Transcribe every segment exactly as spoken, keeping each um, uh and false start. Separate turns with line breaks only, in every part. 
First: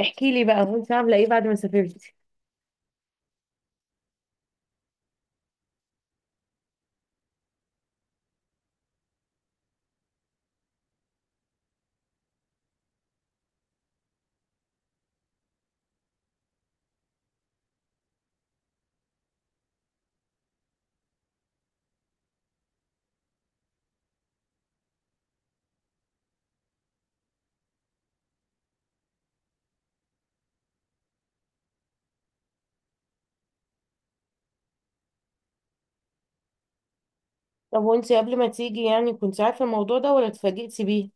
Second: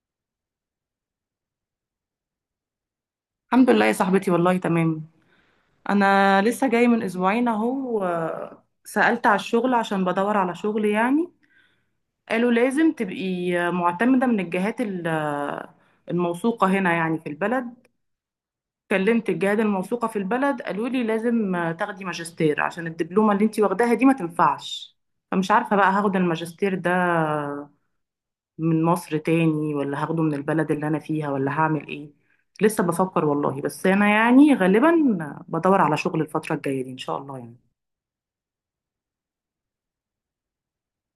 احكي لي بقى وانت عامله ايه بعد ما سافرتي؟
الحمد لله يا صاحبتي، والله تمام. انا لسه جاي من اسبوعين اهو. آه، سألت على الشغل عشان بدور على شغل يعني. قالوا لازم تبقي معتمدة من الجهات ال- آه، الموثوقة هنا يعني في البلد. كلمت الجهات الموثوقة في البلد، قالوا لي لازم آه، تاخدي ماجستير عشان الدبلومة اللي انتي واخداها دي ما تنفعش. فمش عارفة بقى هاخد الماجستير ده من مصر تاني، ولا هاخده من البلد اللي أنا فيها، ولا هعمل إيه. لسه بفكر والله، بس أنا يعني غالبا بدور على شغل الفترة الجاية دي إن شاء الله يعني.
طب وانت قبل ما تيجي يعني كنت عارفه الموضوع ده ولا اتفاجئتي بيه؟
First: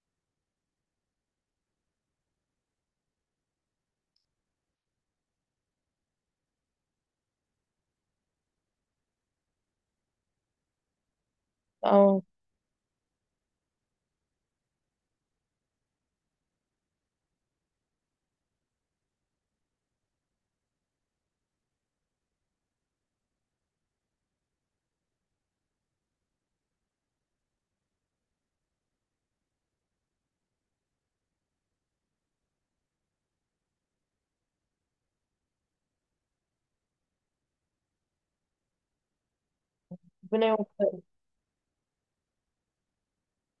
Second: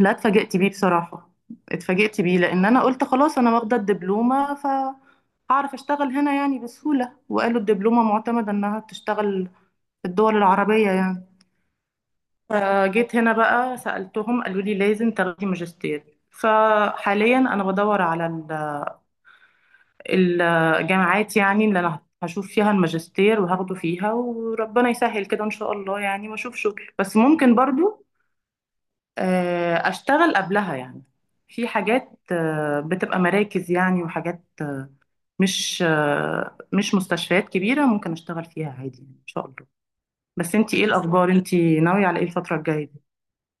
لا، اتفاجئت بيه بصراحة. اتفاجئت بيه لأن أنا قلت خلاص أنا واخدة الدبلومة، ف هعرف اشتغل هنا يعني بسهولة، وقالوا الدبلومة معتمدة انها تشتغل في الدول العربية يعني.
اه،
فجيت هنا بقى سألتهم، قالوا لي لازم تاخدي ماجستير. فحاليا انا بدور على الجامعات يعني اللي انا هشوف فيها الماجستير وهاخده فيها، وربنا يسهل كده ان شاء الله يعني، واشوف شغل. بس ممكن برضو آه، اشتغل قبلها يعني في حاجات آه، بتبقى مراكز يعني، وحاجات مش آه، مش مستشفيات كبيرة، ممكن اشتغل فيها عادي يعني ان شاء الله.
ربنا
بس انتي ايه
يوفقك.
الاخبار؟ انتي ناوية على ايه الفترة الجاية دي؟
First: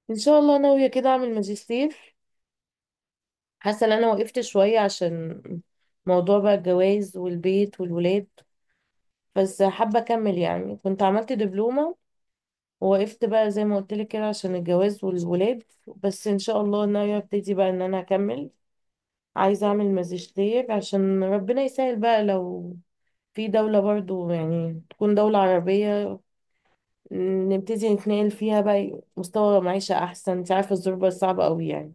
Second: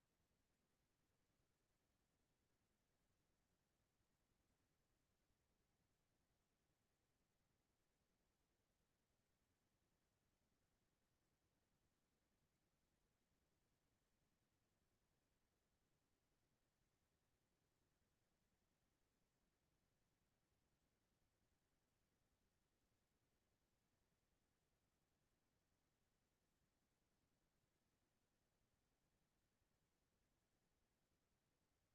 ان شاء الله ناويه كده اعمل ماجستير. حاسه ان انا وقفت شويه عشان موضوع بقى الجواز والبيت والولاد، بس حابه اكمل. يعني كنت عملت دبلومه ووقفت بقى زي ما قلت لك كده عشان الجواز والولاد. بس ان شاء الله ناويه ابتدي بقى ان انا اكمل، عايزه اعمل ماجستير عشان ربنا يسهل بقى لو في دولة برضو يعني تكون دولة عربية، نبتدي نتنقل فيها بقى، مستوى معيشة أحسن. انت عارفة الظروف صعبة أوي يعني.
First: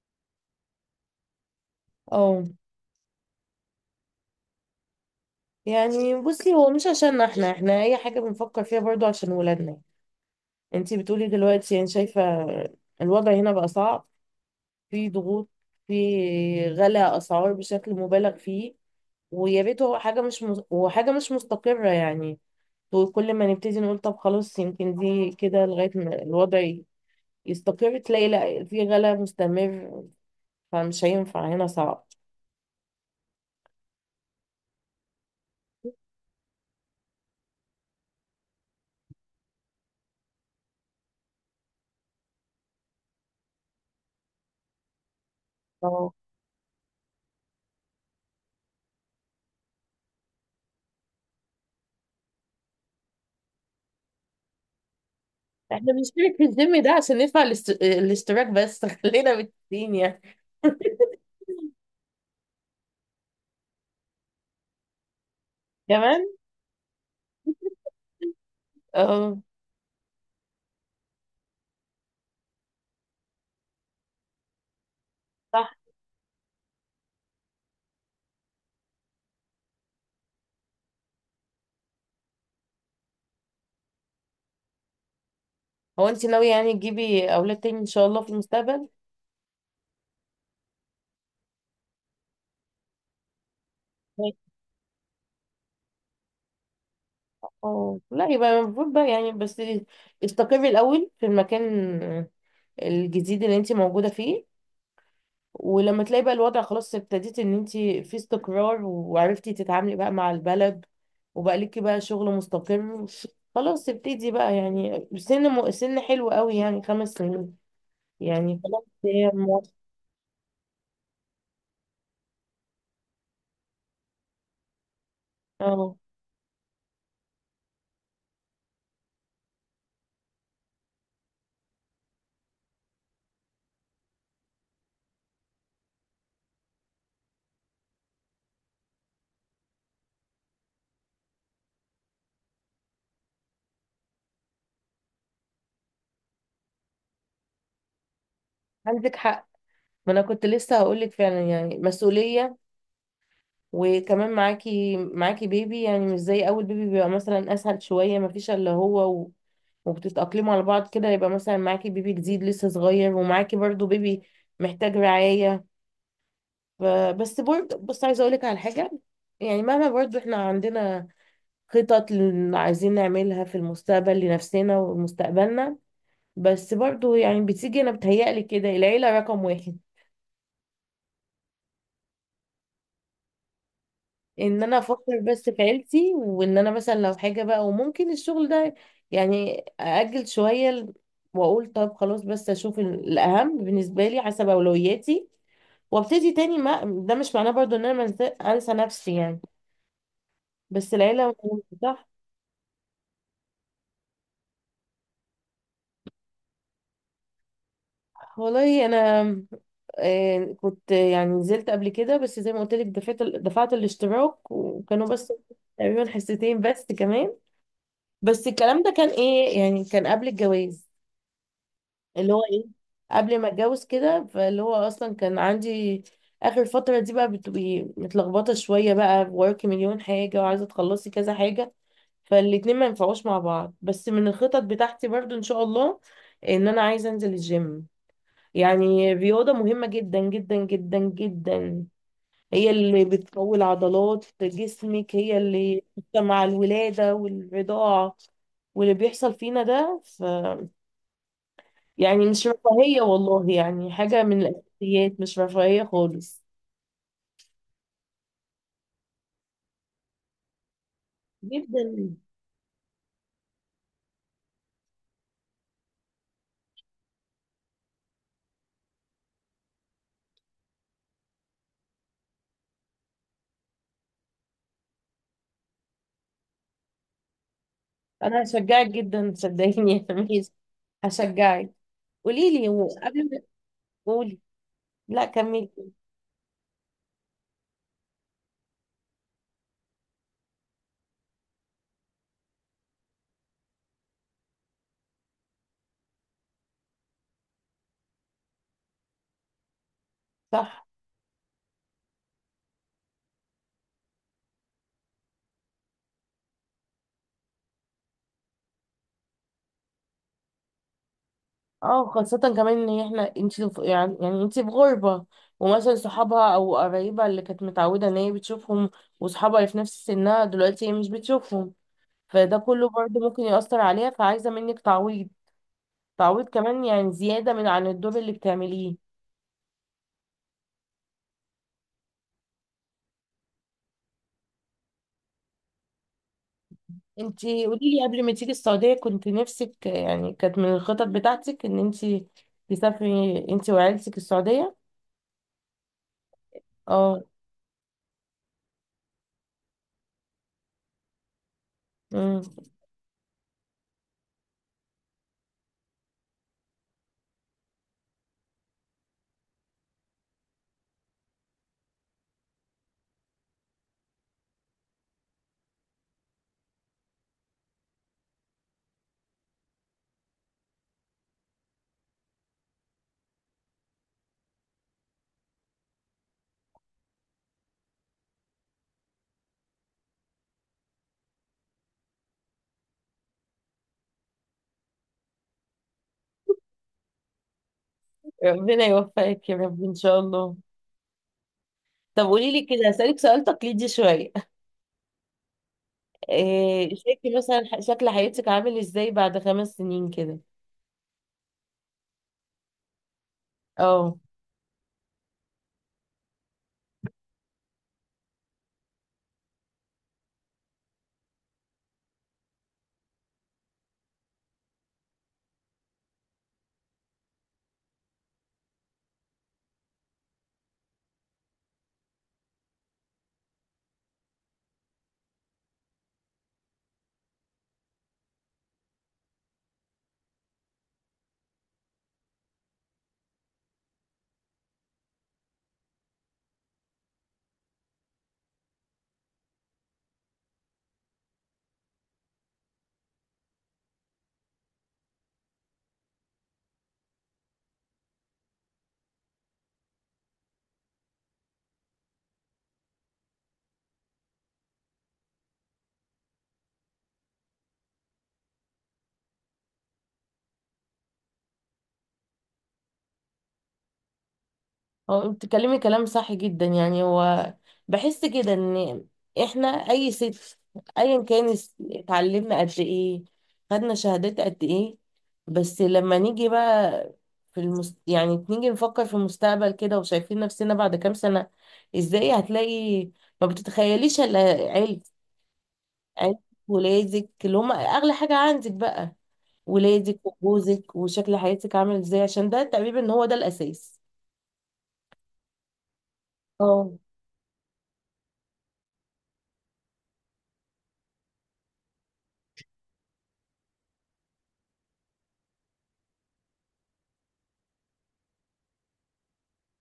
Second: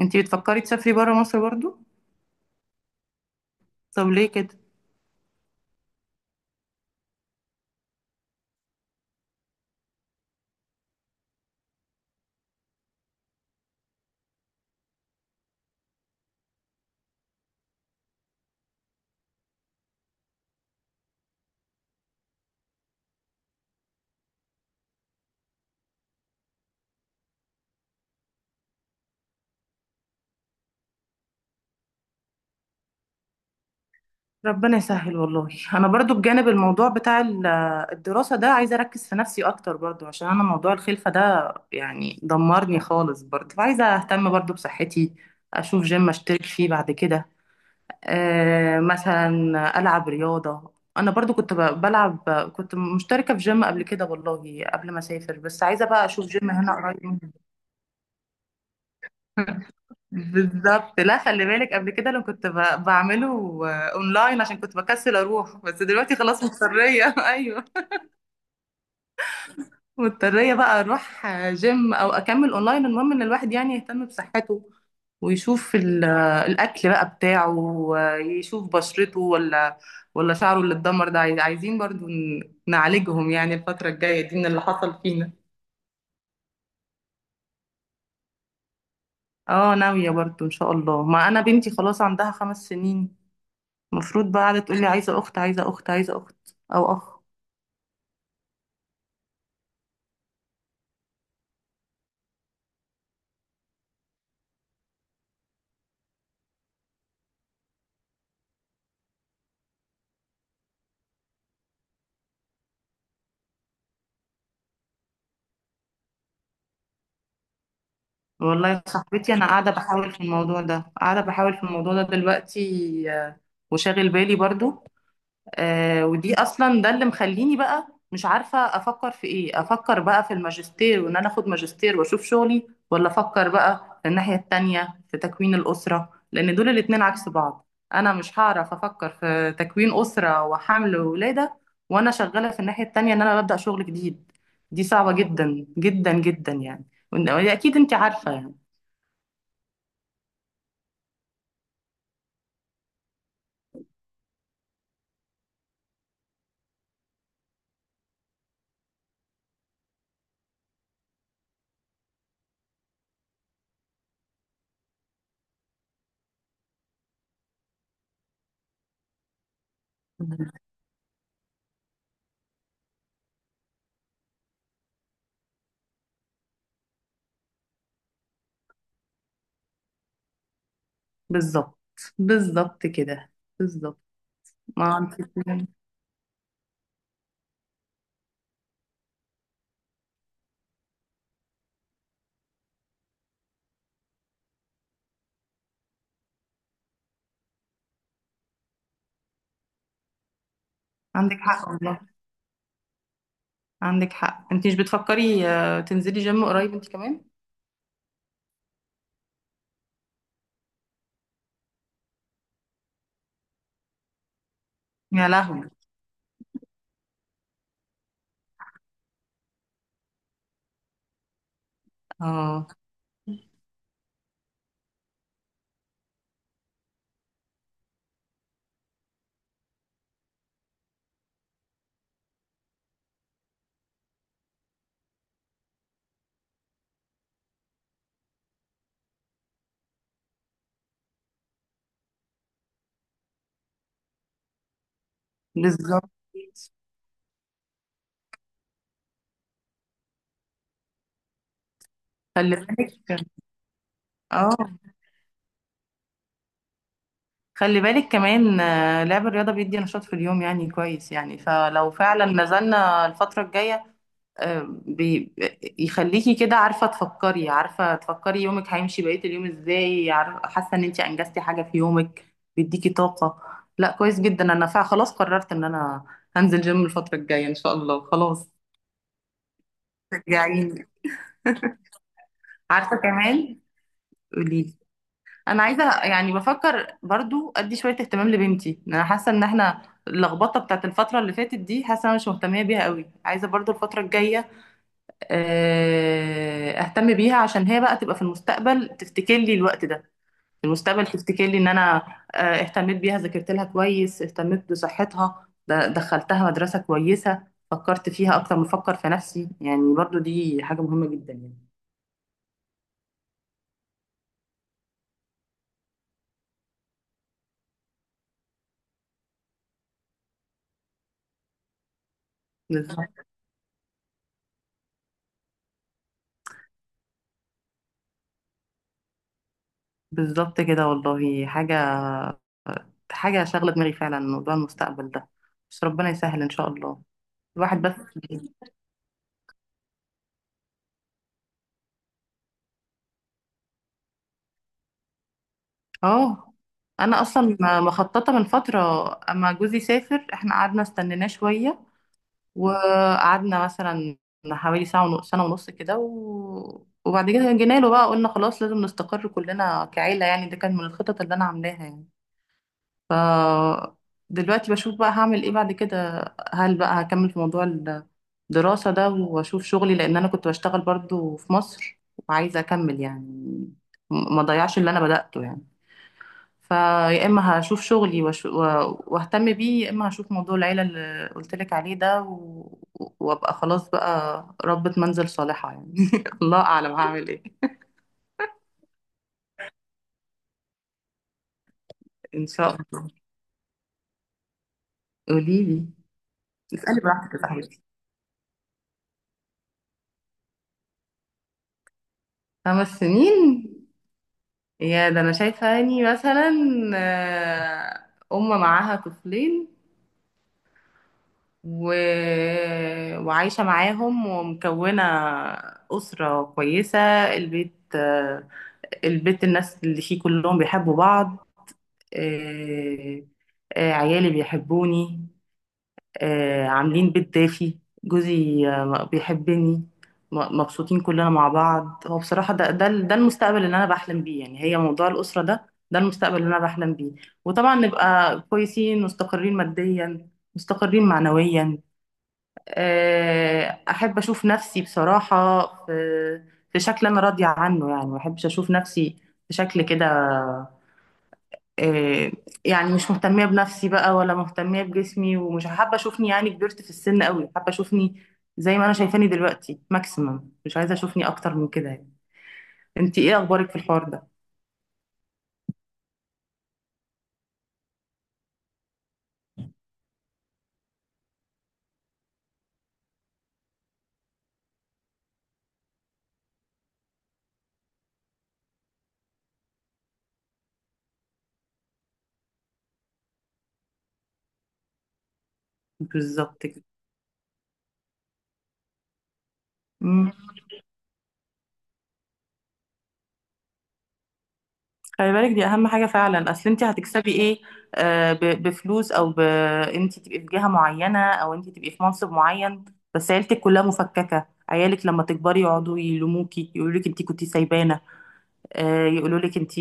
انتي بتفكري تسافري برا مصر برضو؟
اه،
طب ليه كده؟
يعني بصي هو مش عشان احنا احنا أي حاجة بنفكر فيها برضو عشان ولادنا. انتي بتقولي دلوقتي، يعني شايفة الوضع هنا بقى صعب، في ضغوط، في غلاء أسعار بشكل مبالغ فيه، ويا ريت. هو حاجة مش مز... وحاجة مش مستقرة يعني، وكل ما نبتدي نقول طب خلاص يمكن دي كده لغاية ما الوضع يستقر، تلاقي لا، في غلا مستمر، فمش هينفع، هنا صعب.
ربنا يسهل والله. انا برضو بجانب الموضوع بتاع ال- الدراسة ده عايزة اركز في نفسي اكتر برضو، عشان انا موضوع الخلفة ده يعني دمرني خالص. برضو فعايزة اهتم برضو بصحتي، اشوف جيم
اه،
اشترك فيه بعد كده. أه، مثلا العب رياضة. انا برضو كنت ب- بلعب، كنت مشتركة في جيم قبل كده والله، قبل ما اسافر، بس عايزة
احنا
بقى اشوف
بنشترك في
جيم هنا
الجيم ده
قريب
عشان
مني.
ندفع الاست- الاشتراك بس خلينا بالتين يعني.
بالظبط. لا خلي بالك، قبل كده لو كنت ب- بعمله آه، اونلاين عشان كنت بكسل اروح، بس دلوقتي
كمان.
خلاص مضطريه ايوه،
اه،
مضطريه بقى اروح آه، جيم او اكمل اونلاين. المهم ان الواحد يعني يهتم بصحته،
صح.
ويشوف ال- آه، الاكل بقى بتاعه، ويشوف بشرته، ولا ولا شعره اللي اتدمر ده، عايز- عايزين برضو ن- نعالجهم يعني الفتره الجايه دي من اللي حصل فينا.
هو انت ناوية يعني تجيبي اولاد تاني ان شاء الله في المستقبل؟
اه، ناويه برضو ان شاء الله. ما انا بنتي خلاص عندها خمس سنين، المفروض بقى قاعدة تقول لي عايزة أخت، عايزة أخت، عايزة أخت، أو أخ.
اه، لا يبقى المفروض بقى يعني، بس استقري الاول في المكان الجديد اللي انت موجودة فيه، ولما تلاقي بقى الوضع خلاص، ابتديت ان انت في استقرار وعرفتي تتعاملي بقى مع البلد وبقى ليكي بقى شغل مستقر، خلاص ابتدي بقى. يعني سن م... سن حلو قوي يعني خمس سنين، يعني
والله يا
خلاص هي
صاحبتي، أنا
مو-
قاعدة بحاول في الموضوع ده، قاعدة بحاول في الموضوع ده دلوقتي، آه، وشاغل بالي برضو.
اه،
آه، ودي اصلا ده اللي مخليني بقى مش عارفه افكر في ايه. افكر بقى في الماجستير وان انا اخد ماجستير واشوف شغلي، ولا افكر بقى في الناحيه التانية في تكوين الاسره؟ لان دول الاتنين عكس بعض. انا مش هعرف افكر في تكوين اسره وحمل ولاده وانا شغاله في الناحيه التانية ان انا ببدا شغل جديد. دي صعبه جدا جدا جدا يعني. وإن- اكيد انت عارفه يعني.
عندك حق. ما انا كنت لسه هقول لك فعلا يعني مسؤولية، وكمان معاكي، معاكي بيبي يعني مش زي اول بيبي، بيبقى مثلا اسهل شوية، ما فيش الا هو و... وبتتأقلموا على بعض كده. يبقى مثلا معاكي بيبي جديد لسه صغير، ومعاكي برضو بيبي محتاج رعاية. ف- بس برضه بص، عايزه اقول لك على حاجه. يعني مهما برضه احنا عندنا خطط اللي عايزين نعملها في المستقبل لنفسنا ومستقبلنا، بس برضه يعني بتيجي، انا بتهيألي كده العيله رقم واحد.
بالظبط، بالظبط كده، بالظبط.
ان انا
ما انت.
افكر بس في عيلتي، وان انا مثلا لو حاجه بقى، وممكن الشغل ده يعني ااجل شويه ل- واقول طب خلاص، بس اشوف ال- الاهم بالنسبه لي حسب اولوياتي، وابتدي تاني. ما ده مش معناه برضه ان انا منسى- انسى نفسي يعني، بس العيله.
عندك حق، عندك حق. انت مش بتفكري آه، تنزلي جيم قريب انت كمان؟
والله انا آه، كنت يعني نزلت قبل كده، بس زي ما قلت لك دفعت دفعت الاشتراك وكانوا
يا
بس
لهوي.
تقريبا حصتين بس كمان. بس الكلام ده كان ايه يعني، كان قبل الجواز، اللي هو ايه،
اه،
قبل ما اتجوز كده. فاللي هو اصلا كان عندي اخر فترة دي بقى بتبقي متلخبطة شوية بقى، وراكي مليون حاجة وعايزة تخلصي كذا حاجة، فالاتنين ما ينفعوش مع بعض. بس من الخطط بتاعتي برضو ان شاء الله ان انا عايزة انزل الجيم. يعني الرياضة مهمة جدا جدا جدا جدا، هي اللي بتقوي عضلات جسمك، هي اللي
بالظبط.
مع الولادة والرضاعة واللي بيحصل فينا ده ف... يعني مش
خلي
رفاهية
بالك.
والله، يعني حاجة من
اه،
الأساسيات، مش رفاهية خالص.
خلي بالك كمان. آه، لعب الرياضة بيدي نشاط في اليوم يعني، كويس يعني.
جدا.
فلو فعلا نزلنا الفترة الجاية آه، بي يخليكي كده عارفة تفكري، عارفة تفكري يومك هيمشي بقية اليوم ازاي، عارفة حاسة ان انت انجزتي حاجة في يومك، بيديكي طاقة. لا، كويس جدا. انا فعلا خلاص قررت ان انا هنزل جيم الفترة الجاية ان شاء الله،
أنا
خلاص.
هشجعك جدا صدقيني يا ميس.
شجعيني.
هشجعك. قولي لي، هو
عارفه
قبل ما،
كمان.
قولي.
قولي لي.
لا
انا
كملي.
عايزه يعني بفكر برضو ادي شويه اهتمام لبنتي. انا حاسه ان احنا اللخبطه بتاعت الفتره اللي فاتت دي حاسه انا مش مهتميه بيها قوي. عايزه برضو الفتره الجايه آه، اهتم بيها، عشان هي بقى تبقى في المستقبل تفتكر لي الوقت ده، في
صح.
المستقبل تفتكر لي ان انا آه، اهتميت بيها، ذاكرت لها كويس، اهتميت بصحتها، د- دخلتها مدرسه كويسه، فكرت فيها اكتر ما افكر في نفسي يعني. برضو دي حاجه مهمه جدا يعني.
اه، خاصة كمان ان احنا، انتي في- يعني يعني انتي في غربة، ومثلا صحابها او قرايبها اللي كانت متعودة ان هي بتشوفهم، وصحابها اللي في نفس سنها دلوقتي هي مش بتشوفهم، فده كله برضه
بالظبط،
ممكن يأثر عليها، فعايزة منك تعويض، تعويض كمان يعني زيادة من عن الدور اللي بتعمليه.
بالظبط كده. والله حاجة حاجة شاغلة دماغي فعلا موضوع المستقبل ده، بس ربنا يسهل إن شاء الله.
انتي
الواحد بس.
قوليلي، قبل ما تيجي السعودية كنت نفسك يعني، كانت من الخطط بتاعتك ان انتي تسافري انتي وعيلتك السعودية؟
اه، أنا
اه.
أصلا مخططة من فترة. أما جوزي سافر، إحنا قعدنا استنيناه شوية،
أمم.
وقعدنا مثلا حوالي ساعة ونص سنة ونص كده، و... وبعد كده جينا له بقى، قلنا خلاص لازم نستقر كلنا كعيلة يعني. ده كان من الخطط اللي أنا عاملاها يعني. ف دلوقتي بشوف بقى هعمل ايه بعد كده. هل بقى هكمل في موضوع الدراسة ده واشوف شغلي، لان انا كنت بشتغل برضو في مصر، وعايزة اكمل يعني، م- ما ضيعش اللي انا بدأته يعني. فيا اما هشوف شغلي وأش- و- واهتم بيه، يا اما هشوف موضوع العيلة اللي قلت لك عليه ده، و... وابقى خلاص بقى ربة منزل صالحة يعني الله اعلم هعمل ايه.
ربنا يوفقك يا رب ان شاء الله. طب
ان
قولي لي
شاء
كده،
الله.
هسألك سؤال تقليدي شوية،
قولي لي.
إيه
اسألي براحتك
شايفة
يا
مثلا ح-
صاحبتي.
شكل حياتك عامل ازاي بعد خمس سنين كده؟
خمس سنين؟
اه،
يا ده، انا شايفه اني مثلا آه، ام معاها طفلين، و... وعايشه معاهم، ومكونه اسره كويسه. البيت آه، البيت، الناس اللي فيه كلهم بيحبوا بعض. آه، آه، عيالي بيحبوني، آه، عاملين بيت دافي، جوزي آه، بيحبني. م- مبسوطين كلنا مع بعض. هو بصراحة ده ده ده المستقبل اللي أنا بحلم بيه يعني. هي موضوع الأسرة ده، ده المستقبل اللي أنا بحلم بيه. وطبعا نبقى كويسين مستقرين ماديا، مستقرين معنويا. آه، أحب أشوف نفسي بصراحة في في شكل أنا راضية عنه يعني. ما أحبش أشوف نفسي في شكل كده، آه، يعني مش مهتمية بنفسي بقى، ولا مهتمية بجسمي، ومش حابة اشوفني يعني كبرت في السن قوي. حابة اشوفني زي ما انا شايفاني دلوقتي ماكسيمم، مش عايزة اشوفني اكتر من كده يعني. انت ايه اخبارك في الحوار ده؟
هو بتتكلمي كلام صح جدا. يعني هو بحس كده ان احنا اي ست، ايا كان الس- اتعلمنا قد ايه، خدنا شهادات قد ايه، بس لما نيجي بقى في المست... يعني نيجي نفكر في المستقبل كده وشايفين نفسنا بعد كام سنة ازاي، هتلاقي ما بتتخيليش الا علم، عيلة،
بالظبط كده.
ولادك اللي هم اغلى حاجة عندك بقى، ولادك
مم.
وجوزك وشكل حياتك عامل ازاي، عشان ده تقريبا ان هو ده الاساس.
خلي بالك، دي اهم حاجة فعلا. اصل انت
اه،
هتكسبي ايه؟ آه، ب- بفلوس، او ب... انت تبقي في جهة معينة، او انت تبقي في منصب معين، بس عيلتك كلها مفككة. عيالك لما تكبري يقعدوا يلوموكي، يقولوا لك انت كنتي سايبانا، آه، يقولوا لك انت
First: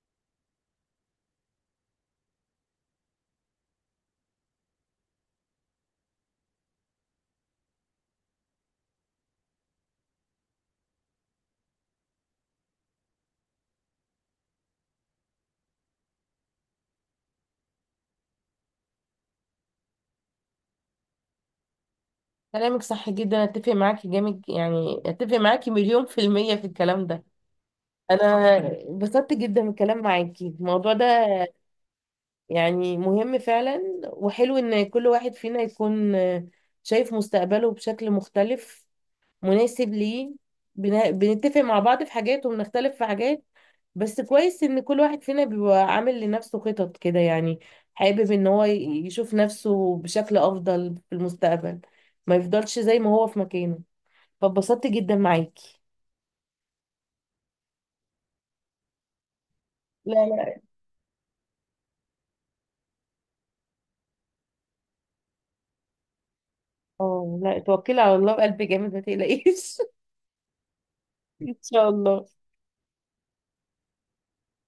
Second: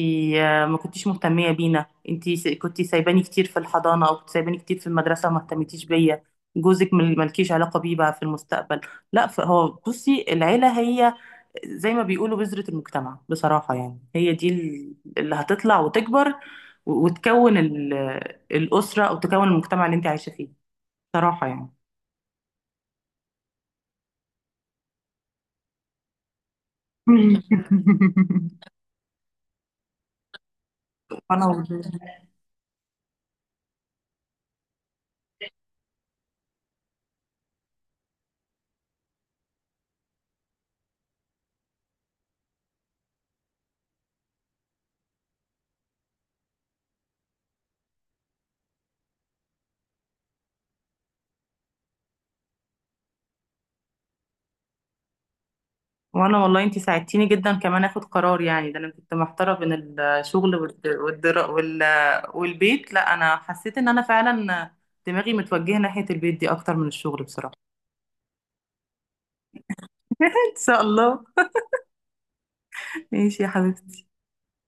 ما كنتيش مهتميه بينا، انت كنت سايباني كتير في الحضانه، او كنت سايباني كتير في المدرسه وما اهتمتيش بيا. جوزك مل- ملكيش علاقه بيه بقى في المستقبل. لا، فهو بصي، العيله هي زي ما بيقولوا بذره المجتمع بصراحه يعني. هي دي ال- اللي هتطلع وتكبر، و- وتكون ال- الاسره، او تكون المجتمع اللي انت عايشه فيه بصراحه يعني.
كلامك صح جدا، اتفق معاكي جامد. يعني اتفق معاكي مليون في المية في الكلام ده. انا اتبسطت جدا من الكلام معاكي الموضوع ده،
انا
يعني مهم فعلا. وحلو ان كل واحد فينا يكون شايف مستقبله بشكل مختلف مناسب ليه، بن- بنتفق مع بعض في حاجات وبنختلف في حاجات، بس كويس ان كل واحد فينا بيبقى عامل لنفسه خطط كده يعني، حابب ان هو ي- يشوف نفسه بشكل افضل في المستقبل، ما يفضلش زي ما هو في مكانه. فاتبسطت جدا معاكي.
وانا والله انتي ساعدتيني جدا كمان اخد قرار يعني. ده انا كنت محتاره بين
لا
الشغل
لا.
والد- والدرا وال... والبيت. لا، انا حسيت ان انا فعلا دماغي متوجهه ناحيه البيت دي اكتر من الشغل
اه
بصراحه.
لا، توكلي على الله بقلب جامد، ما تقلقيش.
ان شاء الله.
ان شاء الله.
ماشي يا حبيبتي.